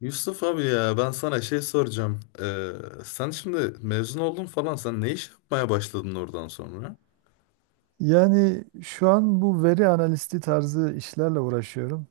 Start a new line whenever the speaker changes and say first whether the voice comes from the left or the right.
left: Yusuf abi ya ben sana şey soracağım. Sen şimdi mezun oldun falan sen ne iş yapmaya başladın oradan sonra?
right: Yani şu an bu veri analisti tarzı işlerle uğraşıyorum.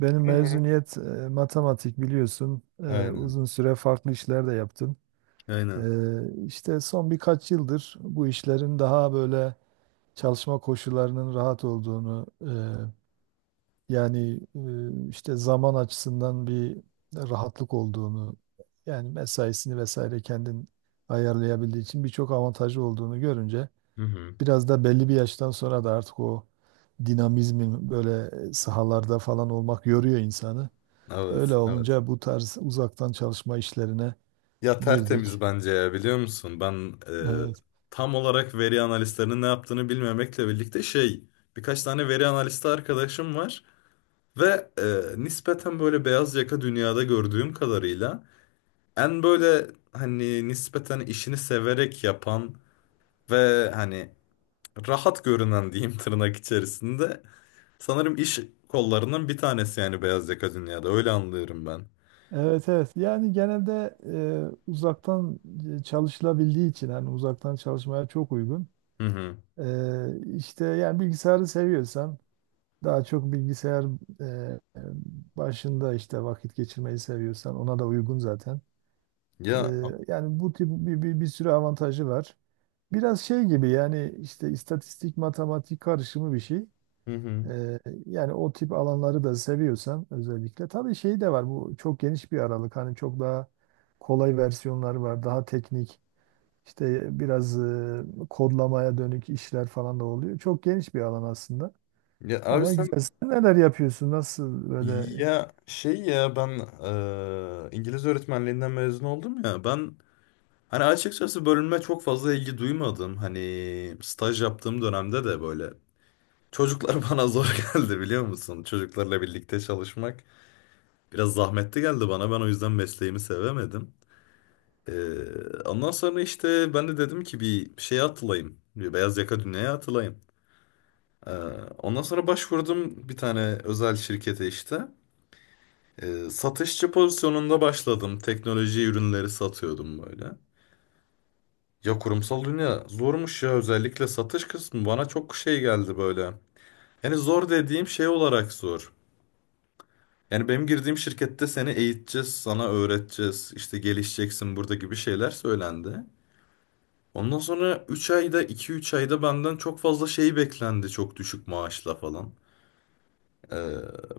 right: Benim mezuniyet matematik biliyorsun.
left: Aynen.
right: Uzun süre farklı işler de yaptım. E,
left: Aynen.
right: işte son birkaç yıldır bu işlerin daha böyle çalışma koşullarının rahat olduğunu, yani işte zaman açısından bir rahatlık olduğunu, yani mesaisini vesaire kendin ayarlayabildiği için birçok avantajı olduğunu görünce.
left: Hı hı.
right: Biraz da belli bir yaştan sonra da artık o dinamizmin böyle sahalarda falan olmak yoruyor insanı. Öyle
left: Evet, evet.
right: olunca bu tarz uzaktan çalışma işlerine
left: Ya tertemiz
right: girdik.
left: bence ya biliyor musun? Ben
right: Evet.
left: e, tam olarak veri analistlerinin ne yaptığını bilmemekle birlikte şey birkaç tane veri analisti arkadaşım var ve nispeten böyle beyaz yaka dünyada gördüğüm kadarıyla en böyle hani nispeten işini severek yapan ve hani rahat görünen diyeyim tırnak içerisinde. Sanırım iş kollarının bir tanesi yani beyaz yaka dünyada. Öyle anlıyorum ben.
right: Evet, evet. Yani genelde uzaktan çalışılabildiği için hani uzaktan çalışmaya çok uygun.
left: Hı hı.
right: İşte yani bilgisayarı seviyorsan daha çok bilgisayar e, e, başında işte vakit geçirmeyi seviyorsan ona da uygun zaten.
left: Ya
right: Ee, Yani bu tip bir sürü avantajı var. Biraz şey gibi yani işte istatistik, matematik karışımı bir şey.
left: hı hı.
right: Ee, Yani o tip alanları da seviyorsan özellikle. Tabii şey de var, bu çok geniş bir aralık. Hani çok daha kolay versiyonları var. Daha teknik işte biraz kodlamaya dönük işler falan da oluyor. Çok geniş bir alan aslında.
left: Ya abi
right: Ama
left: sen
right: güzel. Sen neler yapıyorsun? Nasıl böyle?
left: ya şey ya ben İngiliz öğretmenliğinden mezun oldum ya. Ben hani açıkçası bölüme çok fazla ilgi duymadım. Hani staj yaptığım dönemde de böyle çocuklar bana zor geldi biliyor musun? Çocuklarla birlikte çalışmak biraz zahmetli geldi bana. Ben o yüzden mesleğimi sevemedim. Ee, Ondan sonra işte ben de dedim ki bir şeye atılayım. Bir beyaz yaka dünyaya atılayım. Ee, Ondan sonra başvurdum bir tane özel şirkete işte. Satışçı pozisyonunda başladım. Teknoloji ürünleri satıyordum böyle. Ya kurumsal dünya zormuş ya özellikle satış kısmı bana çok şey geldi böyle. Yani zor dediğim şey olarak zor. Yani benim girdiğim şirkette seni eğiteceğiz, sana öğreteceğiz, işte gelişeceksin burada gibi şeyler söylendi. Ondan sonra 3 ayda 2 3 ayda benden çok fazla şey beklendi çok düşük maaşla falan. Ee,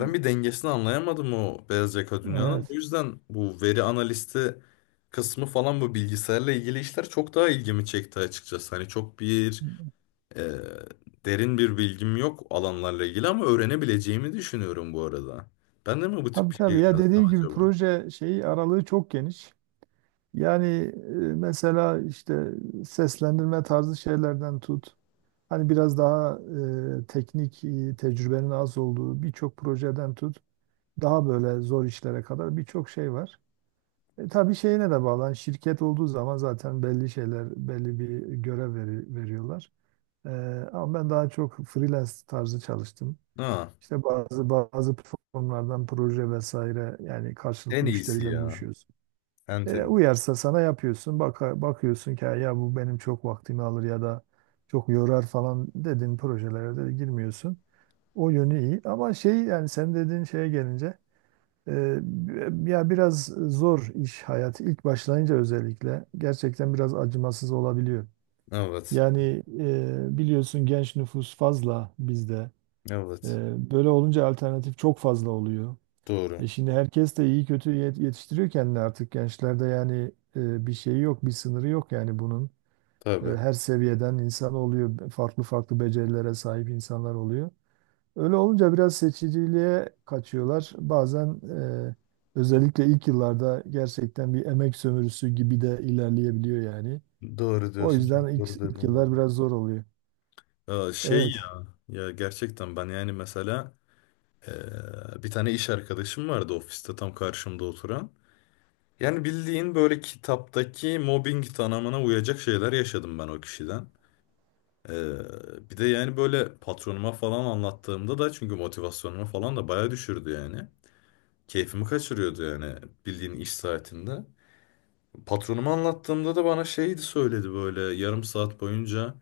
left: Ben bir dengesini anlayamadım o beyaz yaka dünyanın. O
right: Evet.
left: yüzden bu veri analisti kısmı falan bu bilgisayarla ilgili işler çok daha ilgimi çekti açıkçası. Hani çok bir e, derin bir bilgim yok alanlarla ilgili ama öğrenebileceğimi düşünüyorum bu arada. Ben de mi bu tip
right: Tabii
left: bir şey
right: tabii ya,
left: yönelsem
right: dediğim gibi
left: acaba?
right: proje şeyi aralığı çok geniş. Yani mesela işte seslendirme tarzı şeylerden tut. Hani biraz daha teknik tecrübenin az olduğu birçok projeden tut. Daha böyle zor işlere kadar birçok şey var. E, tabii şeyine de bağlı. Hani şirket olduğu zaman zaten belli şeyler, belli bir görev veriyorlar. E, Ama ben daha çok freelance tarzı çalıştım.
left: Ha,
right: İşte bazı platformlardan proje vesaire, yani
left: en
right: karşılıklı
left: iyisi
right: müşteriyle
left: ya.
right: buluşuyoruz.
left: En
right: E,
left: tabii.
right: uyarsa sana yapıyorsun. Bakıyorsun ki "Ha, ya bu benim çok vaktimi alır ya da çok yorar" falan dedin, projelere de girmiyorsun. O yönü iyi. Ama şey, yani sen dediğin şeye gelince e, ya biraz zor iş hayatı ilk başlayınca, özellikle gerçekten biraz acımasız olabiliyor.
left: Evet.
right: Yani biliyorsun, genç nüfus fazla bizde.
left: Evet.
right: E, böyle olunca alternatif çok fazla oluyor.
left: Doğru.
right: E şimdi herkes de iyi kötü yetiştiriyor kendini artık gençlerde, yani bir şey yok, bir sınırı yok yani bunun. E,
left: Tabii.
right: her seviyeden insan oluyor, farklı farklı becerilere sahip insanlar oluyor. Öyle olunca biraz seçiciliğe kaçıyorlar. Bazen e, özellikle ilk yıllarda gerçekten bir emek sömürüsü gibi de ilerleyebiliyor yani.
left: Doğru
right: O
left: diyorsun.
right: yüzden
left: Çok doğru
right: ilk
left: dedin valla.
right: yıllar biraz zor oluyor.
left: Aa, şey
right: Evet.
left: ya, ya gerçekten ben yani mesela eee, bir tane iş arkadaşım vardı ofiste tam karşımda oturan. Yani bildiğin böyle kitaptaki mobbing tanımına uyacak şeyler yaşadım ben o kişiden. Eee, Bir de yani böyle patronuma falan anlattığımda da çünkü motivasyonumu falan da bayağı düşürdü yani. Keyfimi kaçırıyordu yani bildiğin iş saatinde. Patronuma anlattığımda da bana şeydi söyledi böyle yarım saat boyunca.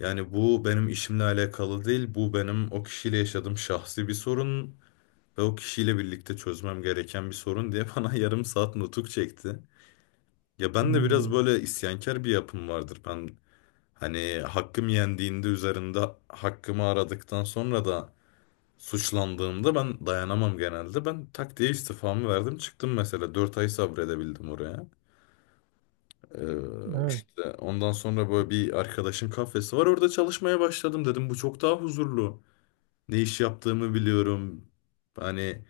left: Yani bu benim işimle alakalı değil. Bu benim o kişiyle yaşadığım şahsi bir sorun ve o kişiyle birlikte çözmem gereken bir sorun diye bana yarım saat nutuk çekti. Ya ben de biraz
right: Hmm.
left: böyle isyankar bir yapım vardır. Ben hani hakkım yendiğinde üzerinde hakkımı aradıktan sonra da suçlandığımda ben dayanamam genelde. Ben tak diye istifamı verdim çıktım mesela 4 ay sabredebildim oraya.
right: Evet.
left: İşte ondan sonra böyle bir arkadaşın kafesi var orada çalışmaya başladım dedim bu çok daha huzurlu. Ne iş yaptığımı biliyorum. Hani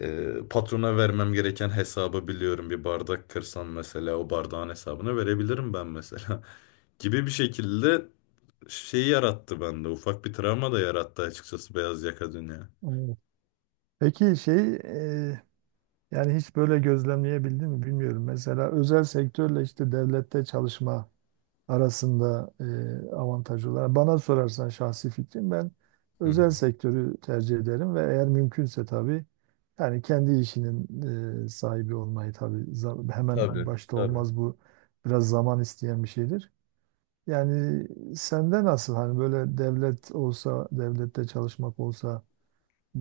left: patrona vermem gereken hesabı biliyorum. Bir bardak kırsam mesela o bardağın hesabını verebilirim ben mesela. Gibi bir şekilde şey yarattı bende. Ufak bir travma da yarattı açıkçası beyaz yaka dünya.
right: Evet. Peki yani hiç böyle gözlemleyebildin mi bilmiyorum. Mesela özel sektörle işte devlette çalışma arasında avantajı olan. Bana sorarsan şahsi fikrim, ben
left: Hı hı.
right: özel sektörü tercih ederim ve eğer mümkünse tabii, yani kendi işinin sahibi olmayı tabii, hemen
left: Tabii,
right: başta
left: tabii.
right: olmaz bu, biraz zaman isteyen bir şeydir. Yani sende nasıl, hani böyle devlet olsa, devlette çalışmak olsa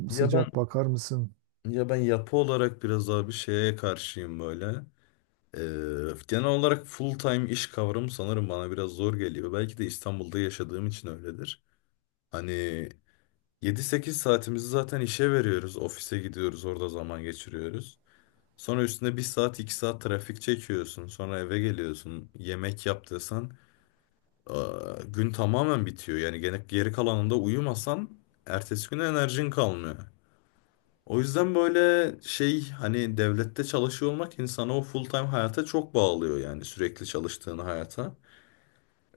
left: Ya ben
right: sıcak bakar mısın?
left: ya ben yapı olarak biraz abi şeye karşıyım böyle. Ee, Genel olarak full time iş kavramı sanırım bana biraz zor geliyor. Belki de İstanbul'da yaşadığım için öyledir. Hani 7 8 saatimizi zaten işe veriyoruz. Ofise gidiyoruz, orada zaman geçiriyoruz. Sonra üstüne 1 saat 2 saat trafik çekiyorsun. Sonra eve geliyorsun. Yemek yaptıysan gün tamamen bitiyor. Yani gene geri kalanında uyumasan ertesi güne enerjin kalmıyor. O yüzden böyle şey hani devlette çalışıyor olmak insanı o full time hayata çok bağlıyor yani sürekli çalıştığın hayata.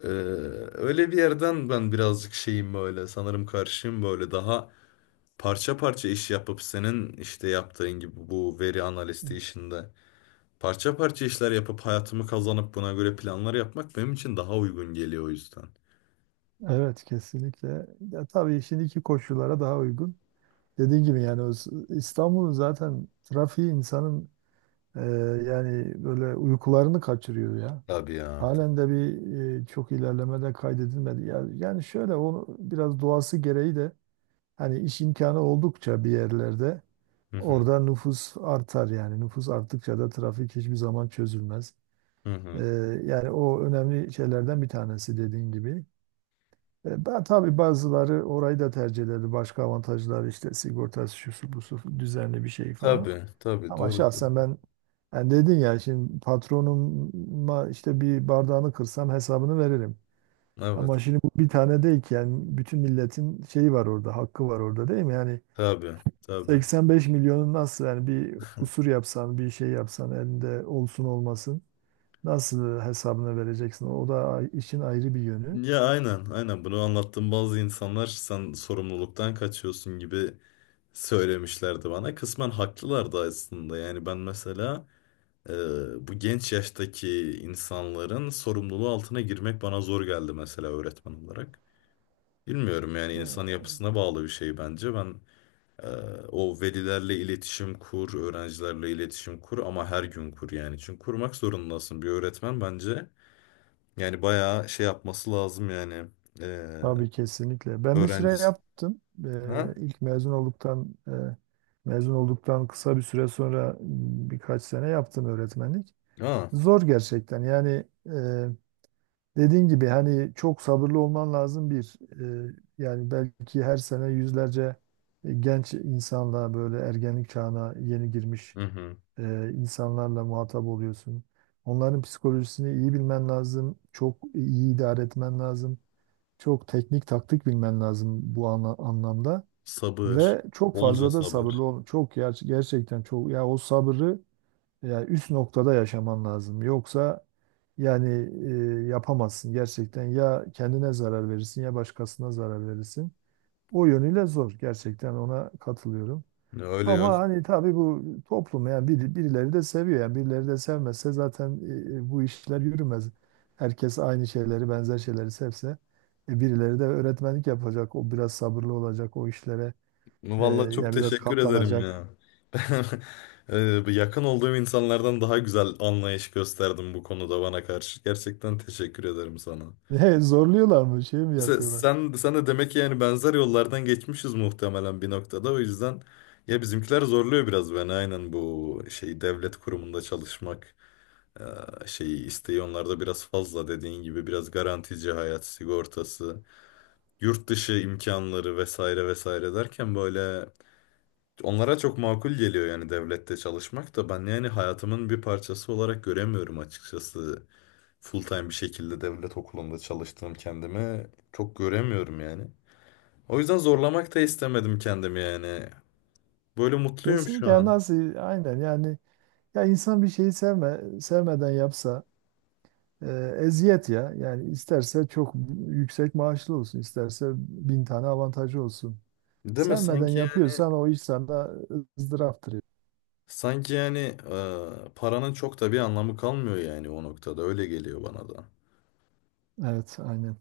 left: Ee, Öyle bir yerden ben birazcık şeyim böyle sanırım karşıyım böyle daha parça parça iş yapıp senin işte yaptığın gibi bu veri analisti işinde parça parça işler yapıp hayatımı kazanıp buna göre planlar yapmak benim için daha uygun geliyor o yüzden.
right: Evet, kesinlikle. Ya tabii şimdiki koşullara daha uygun. Dediğim gibi yani o İstanbul'un zaten trafiği insanın e, yani böyle uykularını kaçırıyor ya.
left: Tabii ya.
right: Halen
left: Tabii.
right: de bir çok ilerlemede kaydedilmedi. Yani şöyle, onu biraz doğası gereği de hani iş imkanı oldukça bir yerlerde
left: Hı hı.
right: orada nüfus artar yani. Nüfus arttıkça da trafik hiçbir zaman çözülmez.
left: Hı hı.
right: E, yani o önemli şeylerden bir tanesi dediğin gibi. E, tabii bazıları orayı da tercih ederdi. Başka avantajlar işte, sigortası şusu busu düzenli bir şey falan.
left: Tabii, tabii
right: Ama
left: doğru.
right: şahsen ben, yani dedin ya, şimdi patronuma işte bir bardağını kırsam hesabını veririm. Ama
left: Evet.
right: şimdi bu bir tane değil ki, yani bütün milletin şeyi var orada, hakkı var orada, değil mi? Yani
left: Tabii, tabii.
right: 85 milyonun, nasıl yani, bir kusur yapsan, bir şey yapsan, elinde olsun olmasın nasıl hesabını vereceksin? O da işin ayrı bir yönü.
left: Ya aynen, aynen bunu anlattığım bazı insanlar sen sorumluluktan kaçıyorsun gibi söylemişlerdi bana. Kısmen haklılar da aslında. Yani ben mesela e, bu genç yaştaki insanların sorumluluğu altına girmek bana zor geldi mesela öğretmen olarak. Bilmiyorum yani insan
right: E,
left: yapısına bağlı bir şey bence. Ben e, o velilerle iletişim kur, öğrencilerle iletişim kur ama her gün kur yani. Çünkü kurmak zorundasın bir öğretmen bence. Yani bayağı şey yapması lazım yani. E,
right: tabii kesinlikle. Ben bir süre
left: Öğrencisi.
right: yaptım.
left: Ha?
right: İlk mezun olduktan, mezun olduktan kısa bir süre sonra birkaç sene yaptım öğretmenlik.
left: Ha.
right: Zor gerçekten. Yani dediğin gibi hani çok sabırlı olman lazım bir. Yani belki her sene yüzlerce genç insanla, böyle ergenlik çağına yeni girmiş
left: Hı hı.
right: insanlarla muhatap oluyorsun. Onların psikolojisini iyi bilmen lazım. Çok iyi idare etmen lazım. Çok teknik taktik bilmen lazım bu anlamda
left: Sabır.
right: ve çok
left: Bolca
right: fazla da sabırlı
left: sabır.
right: ol. Çok gerçekten çok, ya o sabrı ya üst noktada yaşaman lazım. Yoksa yani yapamazsın gerçekten. Ya kendine zarar verirsin ya başkasına zarar verirsin. O yönüyle zor. Gerçekten ona katılıyorum.
left: Öyle yok.
right: Ama hani tabii bu toplum yani birileri de seviyor, yani birileri de sevmezse zaten bu işler yürümez. Herkes aynı şeyleri, benzer şeyleri sevse birileri de öğretmenlik yapacak. O biraz sabırlı olacak, o işlere
left: Vallahi çok
right: yani biraz
left: teşekkür ederim
right: katlanacak.
left: ya. Ben bu yakın olduğum insanlardan daha güzel anlayış gösterdim bu konuda bana karşı. Gerçekten teşekkür ederim sana.
right: E, zorluyorlar mı, şey mi
left: Sen,
right: yapıyorlar?
left: sen, sen de demek ki yani benzer yollardan geçmişiz muhtemelen bir noktada. O yüzden ya bizimkiler zorluyor biraz beni aynen bu şey devlet kurumunda çalışmak eee, şeyi isteği onlarda biraz fazla dediğin gibi biraz garantici hayat sigortası, yurt dışı imkanları vesaire vesaire derken böyle onlara çok makul geliyor yani devlette çalışmak da ben yani hayatımın bir parçası olarak göremiyorum açıkçası. Full time bir şekilde devlet okulunda çalıştığım kendimi çok göremiyorum yani. O yüzden zorlamak da istemedim kendimi yani. Böyle mutluyum şu
right: Kesinlikle, yani
left: an.
right: nasıl, aynen yani. Ya insan bir şeyi sevmeden yapsa ee, eziyet ya. Yani isterse çok yüksek maaşlı olsun, isterse bin tane avantajı olsun.
left: Değil mi?
right: Sevmeden
left: Sanki yani
right: yapıyorsan o iş sana ızdıraftır.
left: sanki yani paranın çok da bir anlamı kalmıyor yani o noktada. Öyle geliyor bana da.
right: Evet, aynen.